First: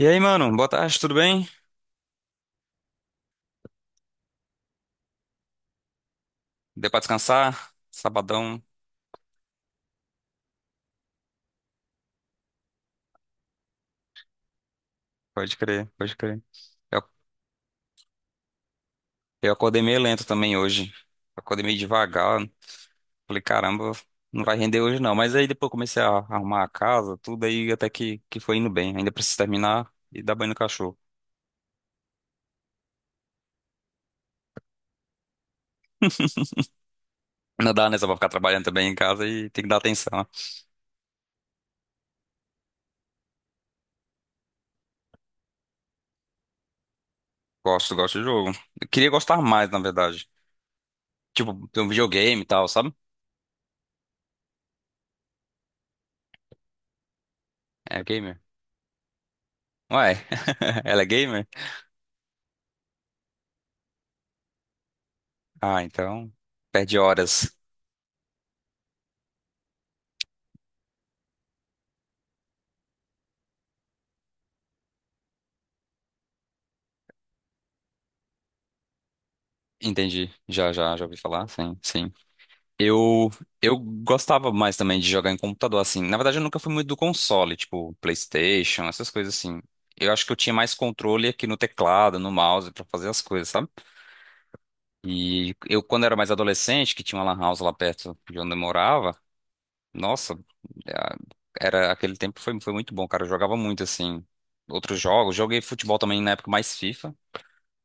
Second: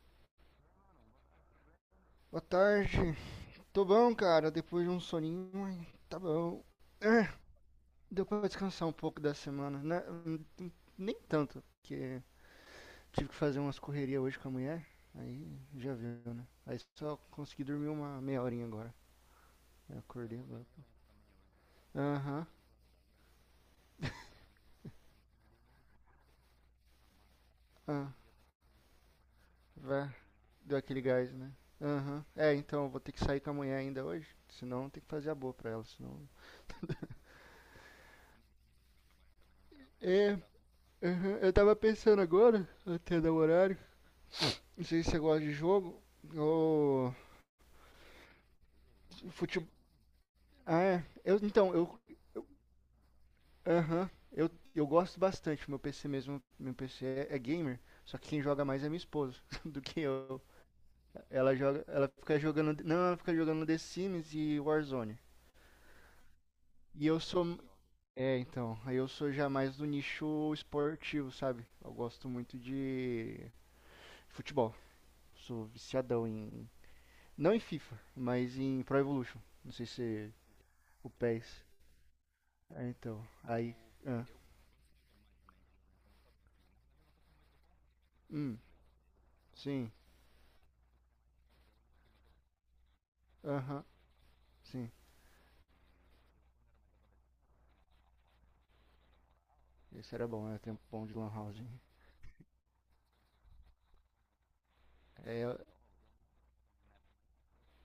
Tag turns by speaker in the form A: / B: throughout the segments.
A: E aí, mano, boa tarde, tudo bem?
B: Boa tarde. Tô bom, cara. Depois de um soninho, mas tá bom.
A: Deu pra
B: É,
A: descansar?
B: deu pra
A: Sabadão,
B: descansar um pouco da semana, né? Hum, nem tanto, porque tive que fazer umas correrias hoje com a mulher.
A: pode
B: Aí
A: crer,
B: já
A: pode
B: viu,
A: crer.
B: né? Aí
A: Eu,
B: só consegui dormir uma meia horinha agora.
A: eu acordei
B: Eu
A: meio lento
B: acordei
A: também
B: agora.
A: hoje. Acordei meio devagar.
B: Aham,
A: Falei, caramba, não vai render hoje não. Mas aí depois comecei a arrumar a casa, tudo aí até
B: ah,
A: que foi indo bem. Ainda preciso terminar
B: vai.
A: e dar banho no
B: Deu
A: cachorro.
B: aquele gás, né? Aham. É, então eu vou ter que sair com a mulher ainda hoje. Senão tem que fazer a boa pra ela, senão.
A: Não dá, né? Só pra ficar trabalhando também em casa e tem que dar atenção, né?
B: É, aham, eu tava pensando agora, até dar o horário. Não sei se você gosta de jogo. O
A: Gosto, gosto de jogo. Eu queria gostar
B: futebol.
A: mais, na verdade.
B: Ah, é. Eu,
A: Tipo,
B: então,
A: tem um
B: eu.
A: videogame e
B: Eu-
A: tal, sabe?
B: Aham. Eu gosto bastante. Meu PC mesmo. Meu PC é gamer.
A: É
B: Só que
A: gamer.
B: quem joga mais é minha esposa do que
A: Ué,
B: eu.
A: ela é gamer?
B: Ela joga. Ela fica jogando. Não, ela fica jogando The Sims e Warzone.
A: Ah, então. Perde
B: E eu
A: horas.
B: sou. É, então. Aí eu sou já mais do nicho esportivo, sabe? Eu gosto muito de futebol. Sou viciadão em. Não em FIFA, mas em Pro Evolution. Não sei
A: Entendi.
B: se
A: Já
B: o
A: ouvi falar.
B: PES.
A: Sim, sim.
B: É, então,
A: Eu,
B: aí.
A: eu
B: Ah,
A: gostava mais também de jogar em computador, assim. Na verdade, eu nunca fui muito do console, tipo
B: hum,
A: PlayStation, essas coisas assim.
B: sim,
A: Eu acho que eu tinha mais controle aqui no teclado, no mouse, pra fazer as coisas, sabe?
B: aham, sim.
A: E eu, quando era mais adolescente, que tinha uma lan house lá perto de onde eu morava,
B: Esse era
A: nossa,
B: bom, era tempo bom de Lan
A: é,
B: House, hein?
A: era aquele tempo foi, muito bom, cara. Eu jogava muito, assim, outros jogos.
B: É,
A: Joguei futebol também na época mais FIFA,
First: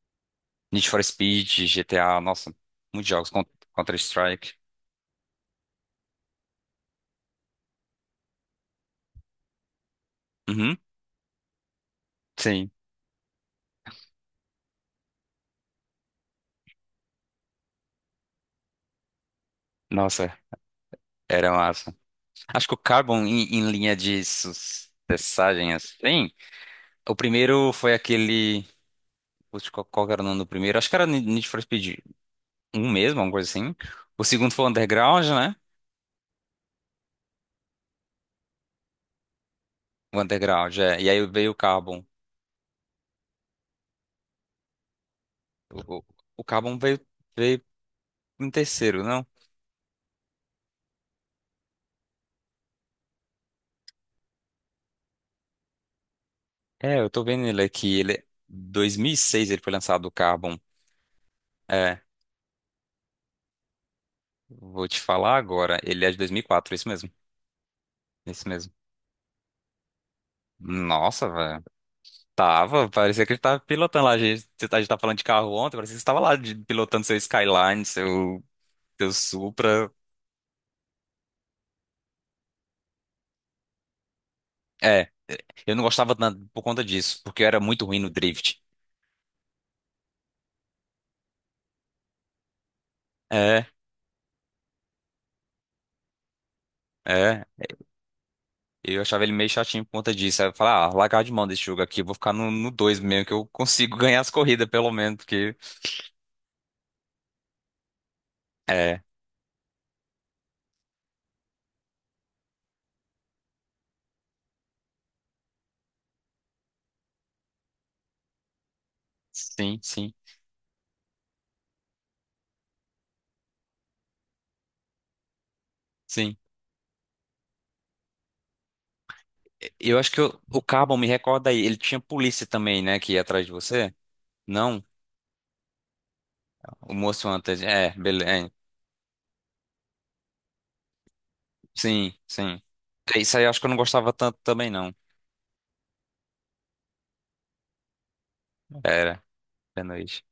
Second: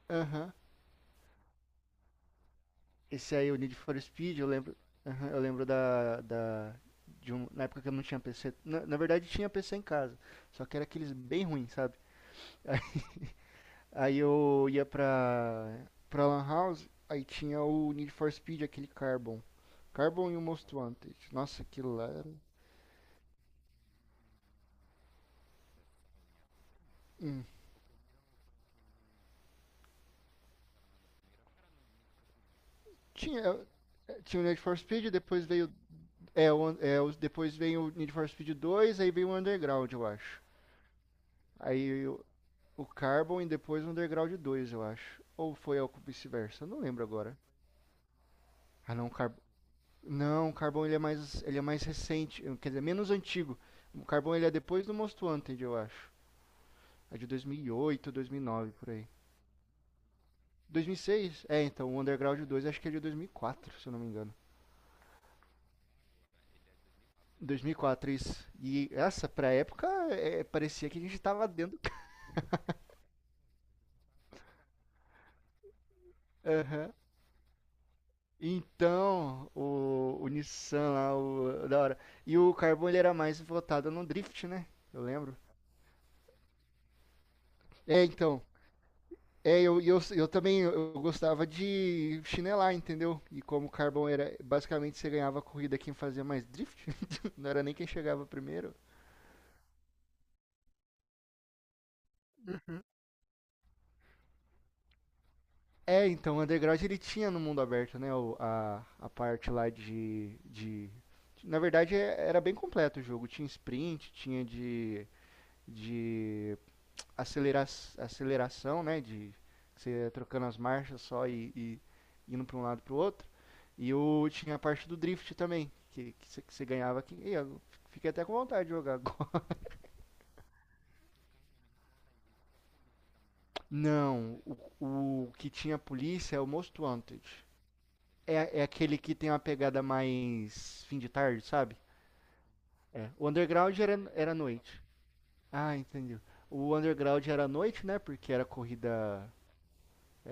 B: aham.
A: Need for Speed, GTA, nossa, muitos jogos,
B: Esse aí, o Need for Speed, eu
A: Counter-Strike.
B: lembro. Aham, eu lembro da. De um, na época que eu não tinha PC. Na verdade, tinha PC em casa. Só que
A: Uhum.
B: era aqueles bem ruins, sabe?
A: Sim,
B: Aí eu ia pra. Pra Lan House, aí tinha o Need for Speed, aquele Carbon. Carbon
A: nossa,
B: e o Most Wanted.
A: era
B: Nossa,
A: massa.
B: aquilo lá era.
A: Acho que o Carbon, em linha de sucessagem, assim, o
B: Hum.
A: primeiro foi aquele. Putz, qual era o nome do primeiro? Acho que era Need for Speed um mesmo, alguma coisa
B: Tinha,
A: assim. O
B: tinha o
A: segundo
B: Need
A: foi o
B: for Speed,
A: Underground,
B: depois
A: né?
B: veio. É, o, é, os- depois vem o Need for Speed 2, aí vem o Underground, eu
A: O
B: acho.
A: Underground, é. E aí veio o Carbon.
B: Aí o Carbon e depois o Underground dois, eu acho. Ou foi ao
A: O, o, o
B: vice-versa,
A: Carbon
B: não
A: veio,
B: lembro agora.
A: veio em
B: Ah,
A: terceiro,
B: não, o
A: não?
B: Carbon. Não, o Carbon ele é mais, ele é mais recente, quer dizer, menos antigo. O Carbon ele é depois do Most Wanted, eu acho.
A: É, eu
B: É
A: tô
B: de
A: vendo ele aqui.
B: 2008, 2009 por aí.
A: 2006 ele foi lançado, o Carbon.
B: 2006? É, então o
A: É,
B: Underground dois acho que é de 2004, se eu não me engano.
A: vou te falar agora. Ele é de 2004, isso mesmo.
B: 2004
A: É isso
B: isso.
A: mesmo.
B: E essa pra época é, parecia que a gente
A: Nossa,
B: tava
A: velho.
B: dentro.
A: Parecia que a gente tava pilotando lá. A gente tava falando de carro ontem, parecia que você tava lá
B: Aham. Uhum.
A: pilotando seu Skyline, seu
B: Então,
A: Supra.
B: o Nissan lá, o, da hora. E o Carbon ele era mais votado no drift, né? Eu
A: É,
B: lembro.
A: eu não gostava tanto por conta disso, porque eu era muito ruim
B: É,
A: no
B: então.
A: drift.
B: É, eu também eu gostava de chinelar, entendeu? E
A: É,
B: como o Carbon era, basicamente você ganhava a corrida quem fazia mais drift,
A: é.
B: não era nem quem chegava primeiro.
A: Eu achava ele meio chatinho por conta disso. Aí eu falava, ah, largar de mão desse jogo aqui, vou ficar no 2 mesmo, que eu consigo ganhar as corridas, pelo menos, porque.
B: É, então, o Underground ele tinha no mundo aberto, né? O-
A: É,
B: a parte lá de. Na verdade, é- era bem completo o jogo. Tinha sprint, tinha de. de acelera aceleração, né? De
A: sim,
B: você
A: sim,
B: trocando as marchas só e indo para um lado para o outro. E eu tinha a parte do drift também, que
A: sim.
B: você ganhava aqui. E eu fiquei até com vontade de jogar agora.
A: Eu acho que o Carbon me recorda aí, ele tinha polícia também, né, que ia atrás de você?
B: Não,
A: Não?
B: o que tinha polícia é o Most
A: O
B: Wanted.
A: moço antes. É, beleza.
B: É, é aquele que tem uma pegada mais fim de tarde, sabe?
A: Sim, sim.
B: É.
A: É,
B: O
A: isso aí eu acho que eu não
B: Underground
A: gostava
B: era, era
A: tanto também,
B: noite.
A: não.
B: Ah, entendi. O Underground era à noite, né? Porque era
A: Era,
B: corrida
A: de noite.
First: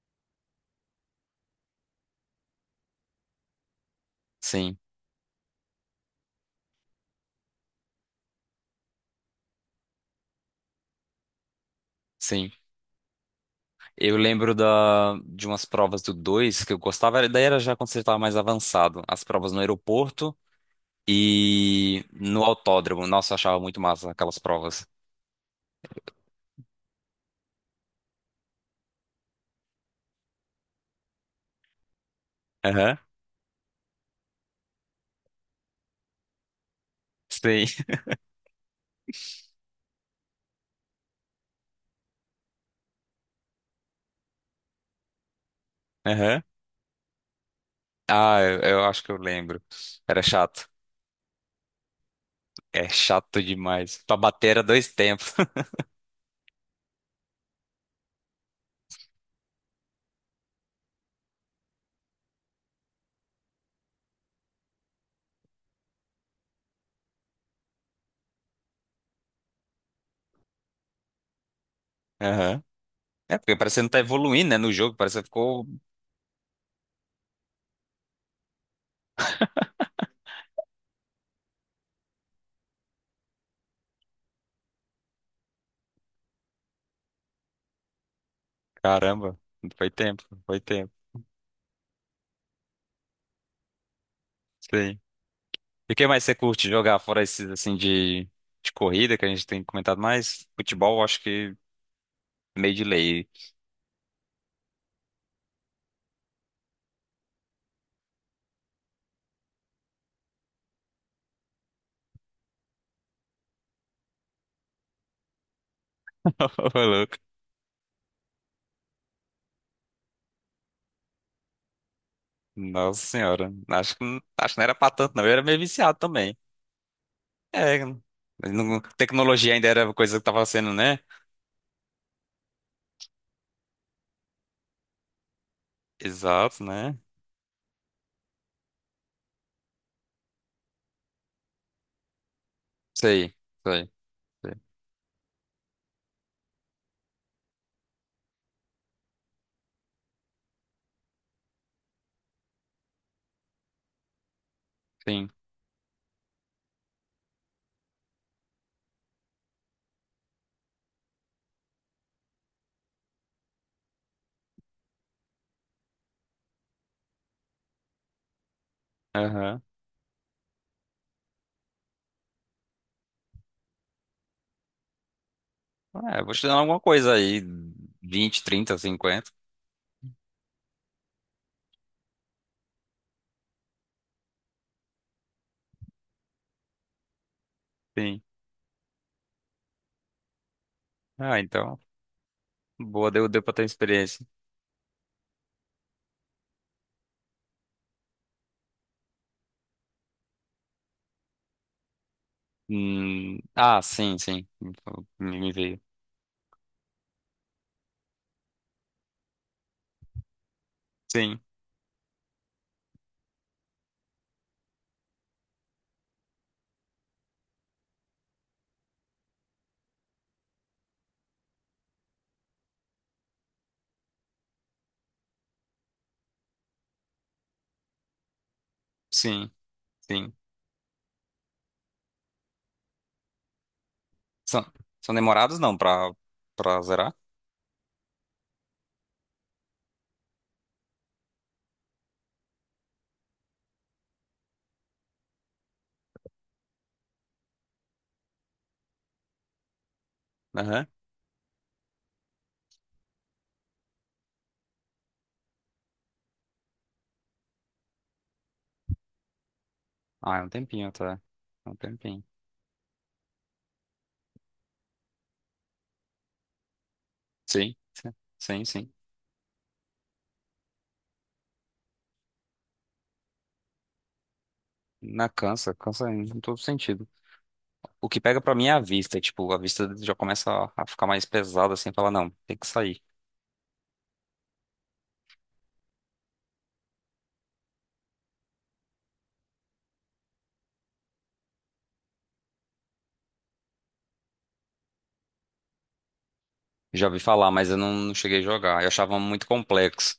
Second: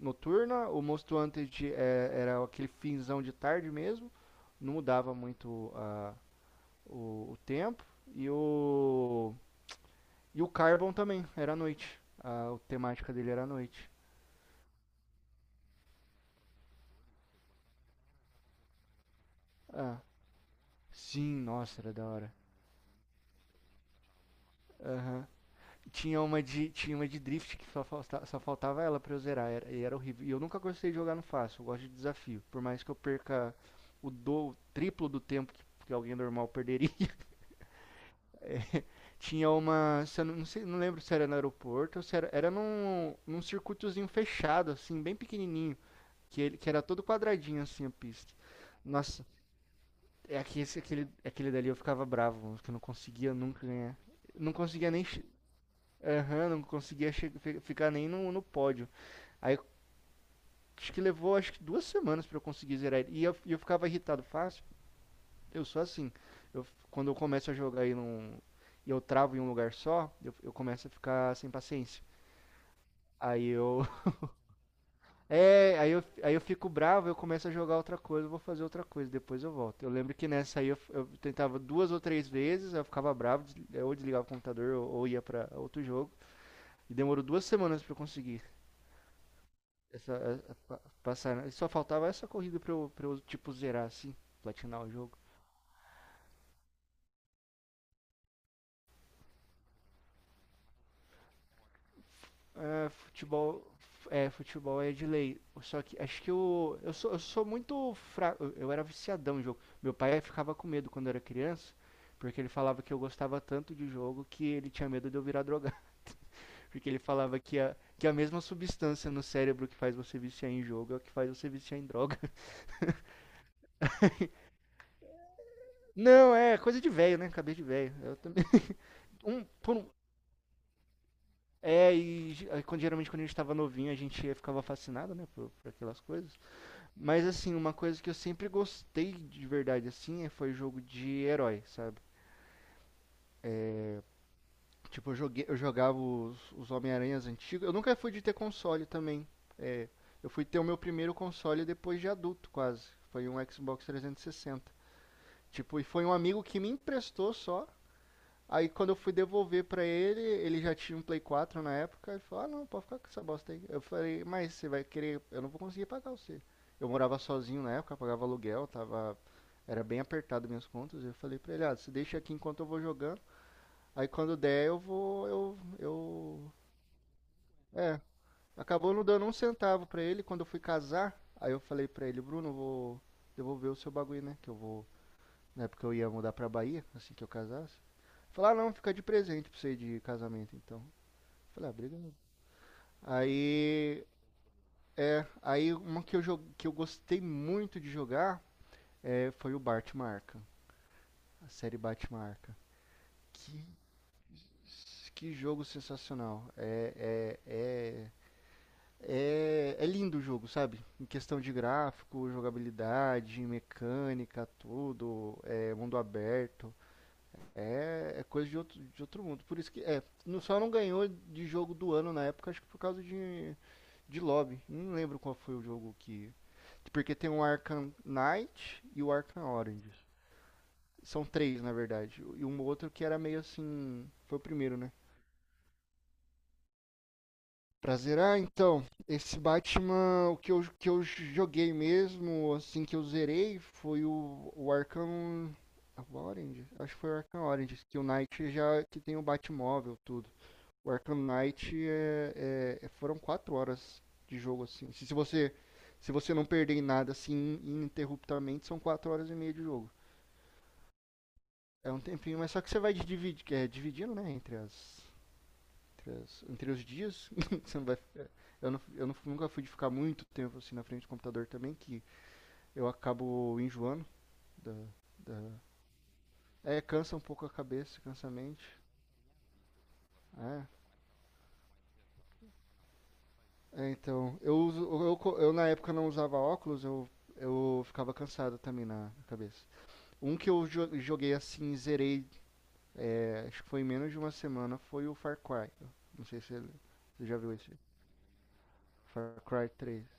B: noturna, o Monstro Hunter é, era aquele finzão de tarde mesmo, não
A: Sim,
B: mudava muito a, o, tempo, e o, e o Carbon também, era à noite,
A: sim.
B: a temática dele era à noite.
A: Eu lembro de umas provas do 2 que eu gostava, daí era já quando você estava mais avançado. As provas no
B: Ah,
A: aeroporto
B: sim, nossa, era
A: e
B: da hora.
A: no autódromo. Nossa, eu achava muito massa aquelas provas.
B: Aham. Tinha uma de, tinha uma de drift que só, falta, só faltava ela para eu zerar, era, e era horrível. E eu nunca gostei de jogar no fácil, eu gosto de desafio, por mais que eu
A: Aham,
B: perca o do o triplo do tempo que alguém normal perderia.
A: sim.
B: Tinha uma. Se eu não, não sei, não lembro se era no aeroporto ou se era. Era num, num circuitozinho fechado, assim, bem pequenininho. Que,
A: Aham.
B: ele, que era todo quadradinho, assim, a pista.
A: Ah, eu acho que eu
B: Nossa,
A: lembro. Era
B: é aqui,
A: chato.
B: esse, aquele, aquele dali eu ficava bravo, que eu não
A: É
B: conseguia
A: chato
B: nunca ganhar.
A: demais. Pra bater
B: Não
A: era dois
B: conseguia nem. Che-
A: tempos.
B: aham, não conseguia che- fi- ficar nem no, no pódio. Aí acho que levou, acho que duas semanas pra eu conseguir zerar ele. E eu ficava irritado fácil. Eu sou assim. Eu, quando eu começo a jogar e, não, e eu travo em um lugar só, eu começo a ficar sem paciência.
A: Aham. É,
B: Aí
A: porque parece que
B: eu.
A: não tá evoluindo, né, no jogo. Parece que ficou.
B: É, aí eu fico bravo, eu começo a jogar outra coisa, eu vou fazer outra coisa, depois eu volto. Eu lembro que nessa aí eu tentava duas ou três vezes, aí eu ficava bravo, des- eu ou desligava o computador ou ia pra outro jogo. E demorou duas semanas pra eu conseguir
A: Caramba, foi
B: essa,
A: tempo,
B: a-
A: foi
B: pa-
A: tempo.
B: passar. E só faltava essa corrida pra eu, tipo, zerar assim, platinar o
A: Sim.
B: jogo.
A: E o que mais você curte jogar fora esses assim de corrida que a gente tem comentado mais? Futebol, eu acho que meio de
B: É,
A: lei.
B: futebol, é, futebol é de lei. Só que acho que eu sou muito fraco. Eu era viciadão em jogo. Meu pai ficava com medo quando eu era criança, porque ele falava que eu gostava tanto de jogo que ele tinha medo de eu virar drogado.
A: Ô,
B: Porque ele
A: louco.
B: falava que a mesma substância no cérebro que faz você viciar em jogo é o que faz você viciar em droga.
A: Nossa senhora. Acho que não era pra tanto, não. Eu era meio viciado
B: Não,
A: também.
B: é coisa de velho, né? Cabeça de
A: É,
B: velho. Eu também. Um,
A: tecnologia ainda
B: por um,
A: era coisa que tava sendo, né?
B: é, e ge- aí, quando, geralmente quando a gente tava novinho, a gente ficava fascinado, né, por aquelas coisas.
A: Exato, né?
B: Mas assim, uma coisa que eu sempre gostei de verdade assim é- foi jogo de herói, sabe?
A: Sei, sei, sei.
B: Tipo, eu joguei, eu jogava os Homem-Aranhas antigos. Eu nunca fui de ter console também. É, eu fui ter o meu primeiro console depois de adulto, quase. Foi um Xbox 360.
A: Sim.
B: Tipo, e foi um amigo que me emprestou só. Aí quando eu fui devolver pra ele, ele já tinha um Play 4 na época, ele falou, ah não, pode ficar com essa bosta aí. Eu falei, mas você vai querer, eu não vou conseguir pagar você. Eu morava sozinho na época, pagava aluguel, tava.
A: Aham.
B: Era bem apertado minhas contas. Eu falei pra ele, ah, você deixa aqui enquanto eu vou jogando. Aí quando der eu vou. Eu.
A: É, vou te
B: Eu.
A: dando alguma coisa aí.
B: É.
A: 20, 30,
B: Acabou não dando
A: 50.
B: um centavo pra ele. Quando eu fui casar, aí eu falei pra ele, Bruno, eu vou devolver o seu bagulho, né? Que eu vou, na época eu ia mudar pra Bahia, assim que eu casasse.
A: Sim.
B: Falar, ah, não, fica de presente pra você de casamento, então.
A: Ah,
B: Falei, ah,
A: então.
B: obrigado.
A: Boa, deu pra ter
B: Aí,
A: experiência.
B: é, aí uma que eu, jo- que eu gostei muito de jogar é, foi o Batman Arkham, a série Batman Arkham. Que,
A: Ah, sim, sim.
B: que
A: Me
B: jogo
A: veio.
B: sensacional. É lindo o jogo, sabe? Em
A: Sim,
B: questão de gráfico, jogabilidade, mecânica, tudo, é, mundo aberto. É, é coisa de outro mundo. Por isso que. É, não- só não ganhou de jogo do ano na época, acho que por causa de lobby. Não lembro qual foi o jogo que. Porque tem o Arkham Knight e o Arkham
A: sim,
B: Origins.
A: sim.
B: São três, na verdade. E um outro que era meio assim. Foi o
A: São,
B: primeiro, né?
A: são demorados não pra zerar?
B: Pra zerar, então, esse Batman, o que eu joguei mesmo, assim, que eu zerei, foi o Arkham Orange. Acho que foi o Arkham Orange, que o Knight já que tem o Batmóvel, tudo.
A: Aham.
B: O Arkham Knight é, é- é, foram quatro horas de jogo, assim. Se você, se você não perder em nada, assim, ininterruptamente, são quatro horas e meia de jogo.
A: Ah, é um tempinho até. É um
B: É um
A: tempinho.
B: tempinho, mas só que você vai dividir, é, dividindo, né, entre as, entre, as- entre os dias.
A: Sim,
B: Você não vai,
A: sim, sim. Sim.
B: eu não- nunca fui de ficar muito tempo, assim, na frente do computador também, que eu acabo enjoando da...
A: Na
B: Da-
A: cansa, cansa em todo
B: é,
A: sentido.
B: cansa um pouco a cabeça,
A: O que
B: cansa a
A: pega pra mim
B: mente.
A: é a vista. Tipo, a vista já começa
B: É.
A: a ficar mais pesada assim, falar, não, tem que sair.
B: É, então, eu uso, eu na época não usava óculos, eu ficava cansado também na na cabeça. Um que eu jo- joguei assim, zerei, é, acho que foi em menos de uma semana, foi o Far Cry. Não sei se ele-
A: Já ouvi
B: você já
A: falar,
B: viu
A: mas
B: esse.
A: eu não cheguei a jogar. Eu achava
B: Far
A: muito
B: Cry três.
A: complexo.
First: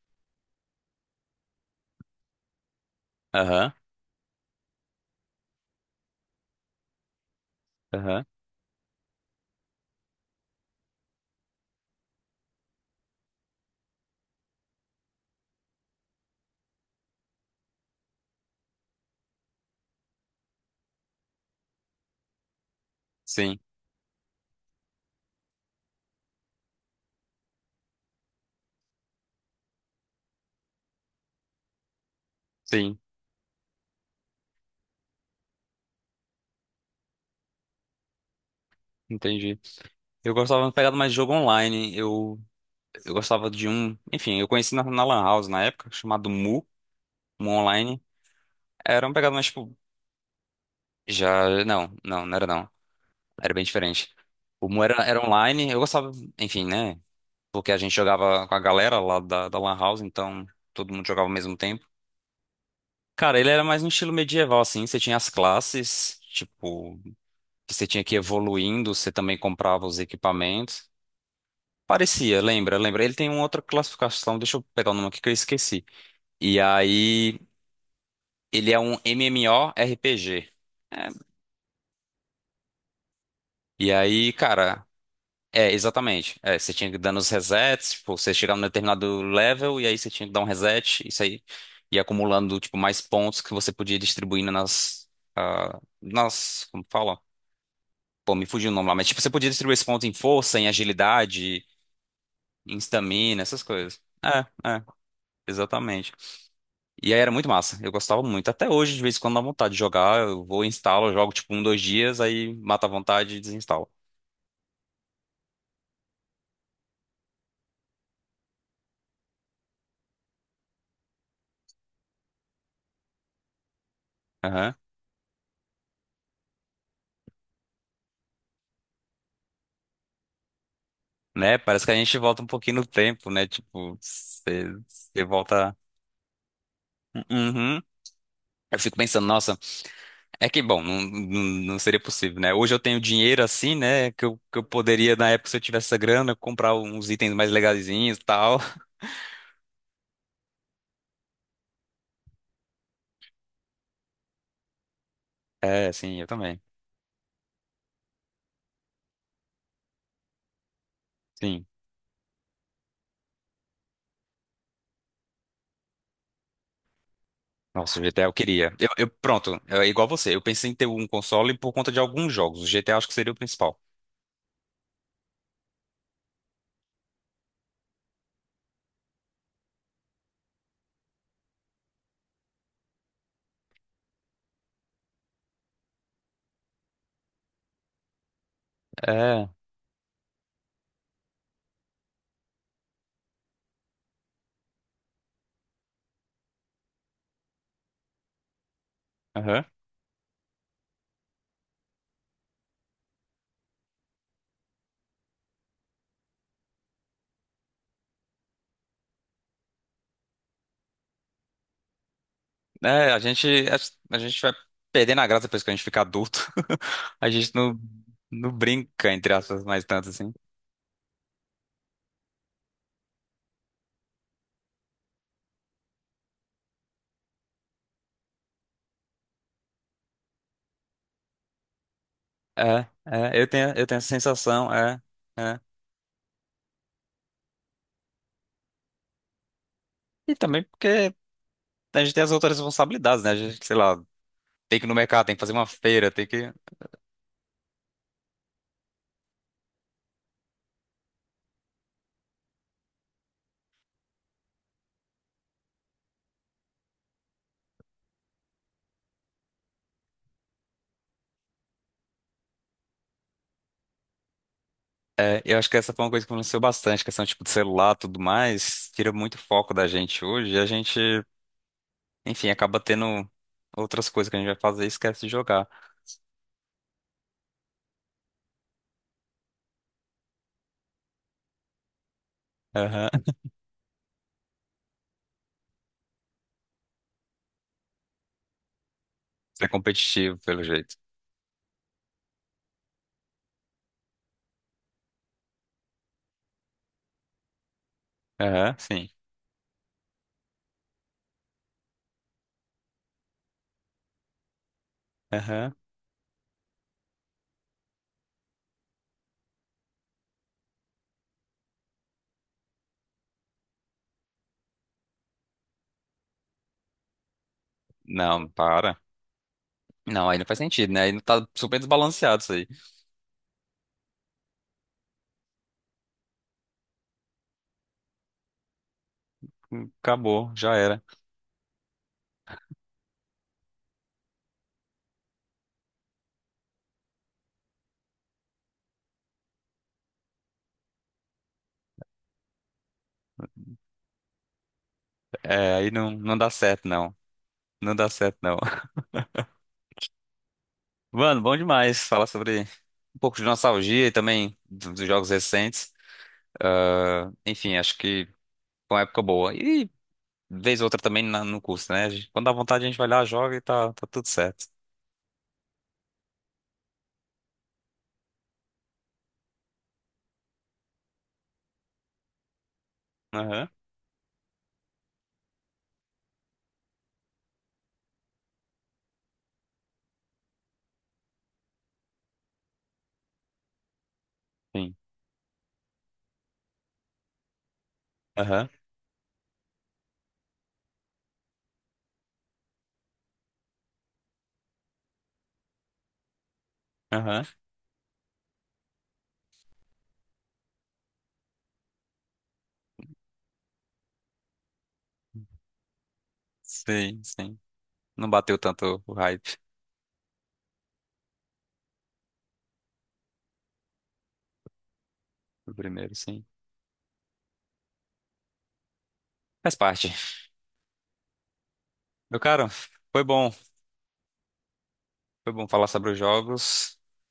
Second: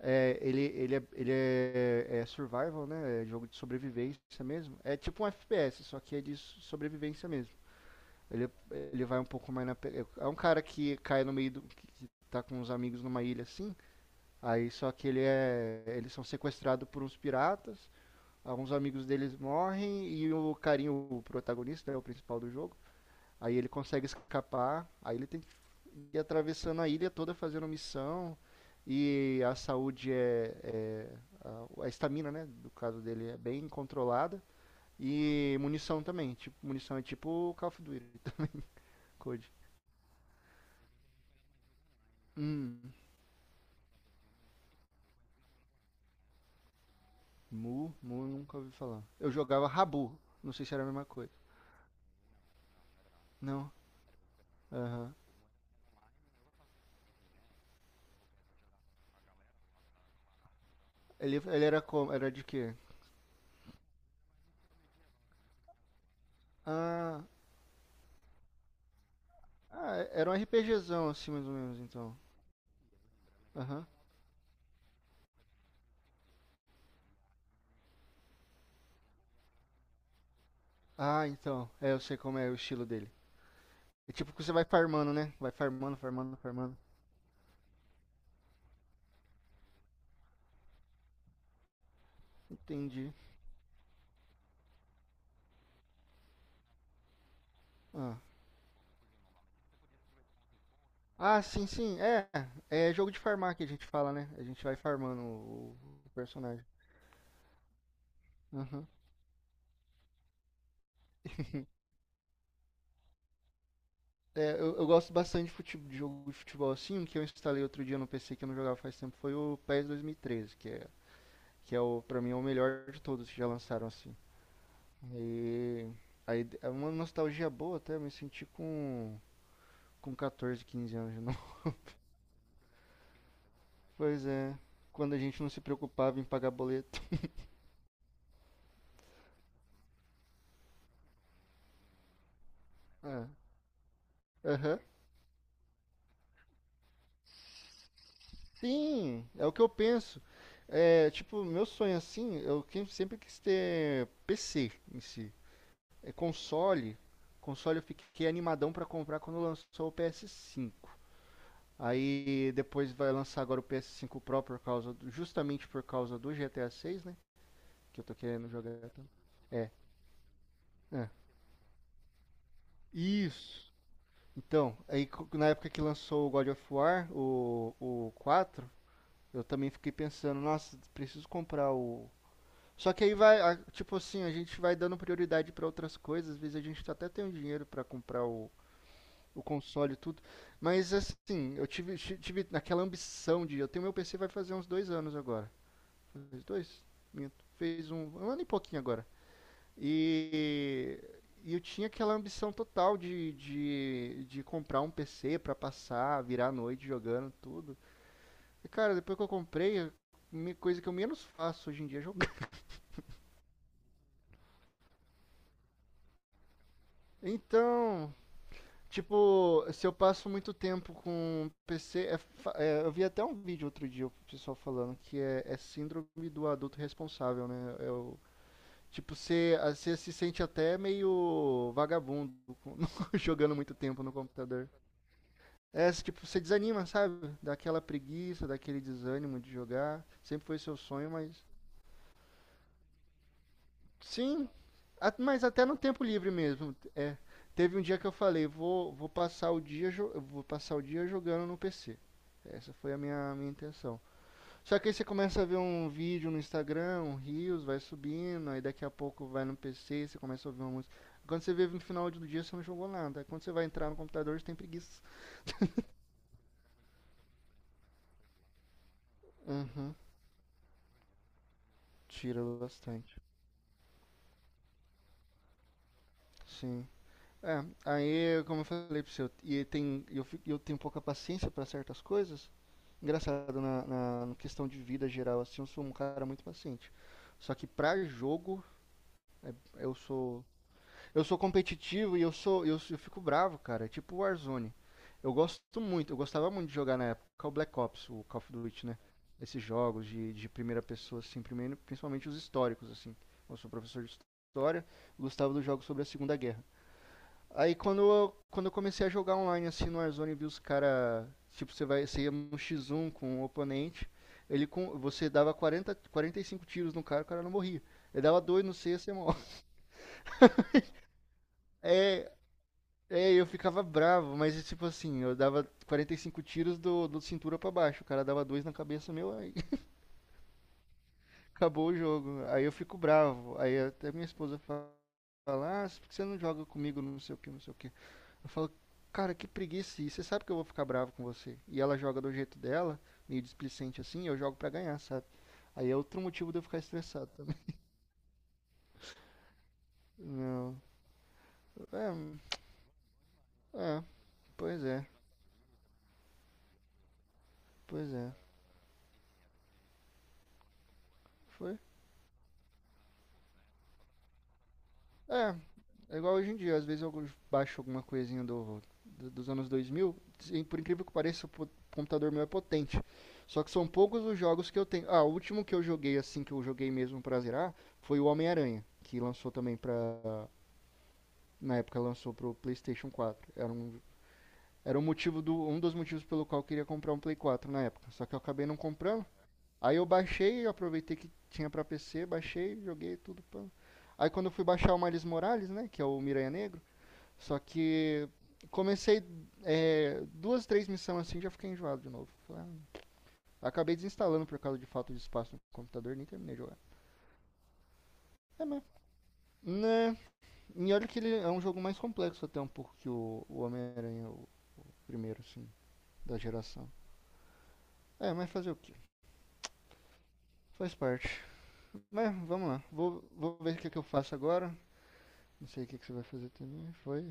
B: É, ele, ele é, é survival, né? É jogo de
A: Aham,
B: sobrevivência mesmo. É tipo um FPS, só que é de so- sobrevivência mesmo.
A: aham.
B: Ele, ele vai um pouco mais na. Pe- é um cara que cai no meio do. Que tá com os amigos numa ilha assim. Aí só que ele é, eles são sequestrados por uns piratas, alguns amigos deles morrem e o carinho, o protagonista, é o principal do jogo. Aí
A: Sim,
B: ele consegue escapar, aí ele tem que ir atravessando a ilha toda fazendo missão e a saúde é, é a estamina, né, do
A: sim.
B: caso dele é bem controlada e munição também, tipo, munição é tipo o Call of Duty, Code.
A: Entendi. Eu gostava de pegar mais de jogo online. Eu,
B: Hum,
A: eu gostava de um. Enfim, eu conheci na Lan House na época, chamado Mu. Um
B: Mu,
A: online,
B: Mu eu nunca ouvi falar.
A: era um
B: Eu
A: pegado mais,
B: jogava
A: tipo,
B: Rabu, não sei se era a mesma coisa.
A: já, não, não, não era não, era bem
B: Não.
A: diferente. O Mu era,
B: Aham.
A: era online, eu gostava, enfim, né, porque a gente jogava com a galera lá da Lan House, então todo mundo jogava ao
B: Ele,
A: mesmo
B: ele era
A: tempo.
B: como? Era de quê?
A: Cara, ele era mais um estilo medieval, assim, você tinha as classes, tipo,
B: Ah,
A: que você tinha que ir evoluindo, você também comprava os
B: ah, era um
A: equipamentos.
B: RPGzão assim, mais ou menos, então.
A: Parecia, lembra, lembra. Ele tem uma outra
B: Aham.
A: classificação, deixa eu pegar o nome aqui que eu esqueci. E aí, ele é um MMORPG.
B: Ah, então. É, eu sei como é o estilo dele.
A: E
B: É
A: aí,
B: tipo que você vai
A: cara,
B: farmando, né? Vai
A: é,
B: farmando, farmando,
A: exatamente. É, você
B: farmando.
A: tinha que dar nos resets, tipo, você chegava num determinado level e aí você tinha que dar um reset, isso aí ia acumulando, tipo, mais
B: Entendi.
A: pontos que você podia distribuindo nas, como fala?
B: Ah,
A: Pô, me fugiu o nome lá, mas tipo, você podia distribuir esses pontos em força, em
B: ah
A: agilidade,
B: sim, sim. É,
A: em
B: é jogo de
A: stamina,
B: farmar
A: essas
B: que a gente
A: coisas.
B: fala, né?
A: É,
B: A gente vai
A: é,
B: o
A: exatamente.
B: personagem.
A: E aí era muito massa, eu gostava muito. Até
B: Aham.
A: hoje, de vez em quando, dá vontade de jogar, eu vou, instalo, jogo tipo um, dois dias, aí mata a vontade e desinstalo.
B: É, eu gosto bastante de, de jogo de futebol assim. Um que eu instalei outro dia no PC que eu não jogava faz tempo foi o PES 2013, que é o, pra mim, é o melhor de todos que já lançaram assim. E aí é uma nostalgia boa até, eu me senti com 14, 15 anos de novo.
A: Né? Parece que a gente volta um pouquinho no tempo, né? Tipo,
B: Pois é,
A: você
B: quando a
A: você
B: gente não se
A: volta.
B: preocupava em pagar boleto.
A: Uhum. Eu fico pensando, nossa, é que bom, não, não, não seria possível, né? Hoje eu tenho
B: Ah.
A: dinheiro assim, né? Que eu
B: Aham.
A: poderia, na época, se eu tivesse essa grana, comprar uns itens mais legazinhos e tal.
B: Sim, é o que eu penso. É, tipo, meu sonho assim, sempre quis ter PC em si.
A: É,
B: É
A: sim, eu também.
B: console. Console eu fiquei animadão pra comprar quando lançou o ps cinco.
A: Sim.
B: Aí depois vai lançar agora o ps cinco Pro por causa justamente por causa do GTA seis, né?
A: Nossa,
B: Que
A: o
B: eu tô
A: GTA eu
B: querendo
A: queria.
B: jogar
A: Eu,
B: também.
A: eu- pronto,
B: É.
A: é igual você. Eu pensei em ter um
B: É.
A: console por conta de alguns jogos. O GTA acho que seria o
B: Isso.
A: principal.
B: Então, na época que lançou o God of War, o quatro, eu também fiquei pensando, nossa, preciso comprar o. Só que aí vai, tipo assim, a gente vai dando prioridade pra outras coisas, às vezes a gente até tem o dinheiro pra o
A: É.
B: console e tudo. Mas assim, tive aquela ambição de. Eu tenho meu PC vai fazer uns dois anos agora. Fez dois? Minto. Fez um ano e pouquinho agora.
A: Aham.
B: E, e eu tinha aquela ambição total de comprar um PC pra passar, virar a noite jogando tudo. E cara, depois que eu comprei, coisa que eu menos faço hoje em dia é jogar.
A: É, a gente vai perdendo a graça depois que a gente fica adulto. A gente não,
B: Então,
A: não brinca, entre aspas,
B: tipo,
A: mais
B: se eu
A: tanto
B: passo
A: assim.
B: muito tempo com PC, é eu vi até um vídeo outro dia o pessoal falando que é síndrome do adulto responsável, né? Tipo, você se sente até meio vagabundo com-
A: É, é, eu
B: jogando
A: tenho,
B: muito
A: eu tenho
B: tempo
A: essa
B: no computador.
A: sensação, é, é.
B: É, tipo, você desanima, sabe? Daquela preguiça, daquele desânimo de jogar.
A: E
B: Sempre foi
A: também
B: seu sonho,
A: porque
B: mas.
A: a gente tem as outras responsabilidades, né? A gente, sei lá,
B: Sim,
A: tem que ir no mercado, tem que
B: mas
A: fazer
B: até
A: uma
B: no tempo
A: feira, tem
B: livre
A: que.
B: mesmo. É, teve um dia que eu falei, vou passar o dia, eu vou passar o dia jogando no PC. Essa foi a minha intenção. Só que aí você começa a ver um vídeo no Instagram, um Reels, vai subindo, aí daqui a pouco vai no PC, você começa a ouvir uma música. Quando você vê no final do dia, você não jogou nada. Aí quando você vai entrar no computador, você tem preguiça.
A: É, eu acho que essa foi uma coisa que influenciou bastante, questão tipo de celular, e tudo mais, tira muito foco da
B: Uhum,
A: gente hoje, e a gente,
B: tira
A: enfim, acaba
B: bastante.
A: tendo outras coisas que a gente vai fazer e esquece de jogar.
B: Sim. É, aí, como eu falei pra você, e tem, eu tenho pouca paciência pra certas coisas.
A: Aham.
B: Engraçado, na questão de vida geral, assim, eu sou um cara muito paciente. Só que pra jogo, é-
A: Ser
B: eu
A: competitivo,
B: sou,
A: pelo jeito.
B: eu sou competitivo e eu sou, eu fico bravo, cara. É tipo Warzone. Eu gosto muito, eu gostava muito de jogar na época o Black Ops, o Call of
A: Aham,
B: Duty, né?
A: sim.
B: Esses jogos de primeira pessoa, assim, primeiro, principalmente os históricos, assim. Eu sou professor de história, gostava dos
A: Aham.
B: jogos sobre a Segunda Guerra. Aí quando eu comecei a jogar online assim no Warzone, eu vi os cara, tipo, você ia no X1 com o oponente, você dava 40, 45 tiros no cara, o cara não morria. Ele dava
A: Não,
B: dois no
A: para.
B: C, você morre.
A: Não, aí não faz sentido, né? Aí não tá super
B: É,
A: desbalanceado isso aí.
B: eu ficava bravo, mas tipo assim, eu dava 45 tiros do cintura pra baixo, o cara dava dois na cabeça meu, aí
A: Acabou, já era.
B: acabou o jogo. Aí eu fico bravo. Aí até minha esposa fala: "Ah, por que você não joga comigo, não sei o que, não sei o que". Eu falo, cara, que preguiça. E você sabe que eu vou ficar bravo com você. E ela joga do jeito dela, meio displicente assim, e eu jogo pra ganhar, sabe?
A: É,
B: Aí
A: aí
B: é
A: não,
B: outro
A: não dá
B: motivo de eu ficar
A: certo, não.
B: estressado também.
A: Não dá certo, não.
B: Não.
A: Mano, bom demais
B: É,
A: falar sobre um pouco de
B: é,
A: nostalgia e também
B: pois
A: dos
B: é,
A: jogos recentes. Ah, enfim, acho
B: pois
A: que
B: é.
A: foi uma época boa. E vez ou outra também no
B: Foi?
A: curso, né? Quando dá vontade, a gente vai lá, joga e tá tudo certo.
B: É, é igual hoje em dia. Às vezes eu baixo alguma coisinha dos anos 2000. E por incrível que pareça, computador meu é potente. Só
A: Aham.
B: que são poucos os jogos que eu tenho. Ah, o último que eu joguei, assim, que eu joguei mesmo pra zerar, foi o Homem-Aranha, que lançou também na época lançou pro PlayStation quatro.
A: Sim.
B: Era um motivo do, um dos motivos pelo qual eu queria comprar um Play 4 na época. Só que eu acabei
A: Aham.
B: não comprando. Aí eu baixei, aproveitei que tinha pra PC, baixei, joguei tudo. Pá. Aí quando eu fui baixar o Miles Morales, né, que é o Miranha Negro,
A: Aham.
B: só que comecei é, duas, três missões assim já fiquei enjoado de novo. Falei, ah, acabei desinstalando por causa de falta de espaço no computador, nem terminei de jogar.
A: Sim, sim. Não bateu
B: É mesmo.
A: tanto o hype
B: Né? E olha que ele é um jogo mais complexo até um pouco que o Homem-Aranha, o primeiro, assim.
A: do primeiro,
B: Da
A: sim.
B: geração. É, mas fazer o quê?
A: Faz parte.
B: Faz parte. Mas
A: Meu caro,
B: vamos lá.
A: foi
B: Vou,
A: bom.
B: vou ver o que, é que eu faço agora.
A: Foi bom
B: Não sei
A: falar
B: o que, é que
A: sobre
B: você
A: os
B: vai fazer também.
A: jogos.
B: Foi.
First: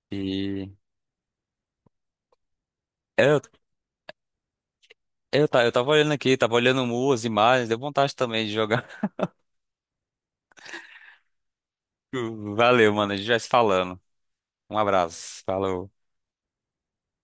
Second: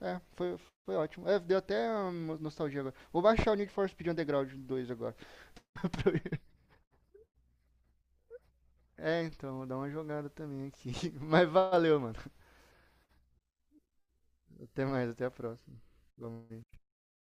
B: É, foi,
A: E
B: foi ótimo. É, deu até nostalgia agora. Vou
A: é, eu,
B: baixar o Need for Speed Underground dois agora.
A: eu tava olhando aqui, tava olhando as imagens, deu vontade também de jogar.
B: É, então, vou dar uma jogada também aqui. Mas valeu, mano.
A: Valeu, mano. A gente vai se falando. Um
B: Até mais, até a
A: abraço.
B: próxima.
A: Falou.
B: Vamos.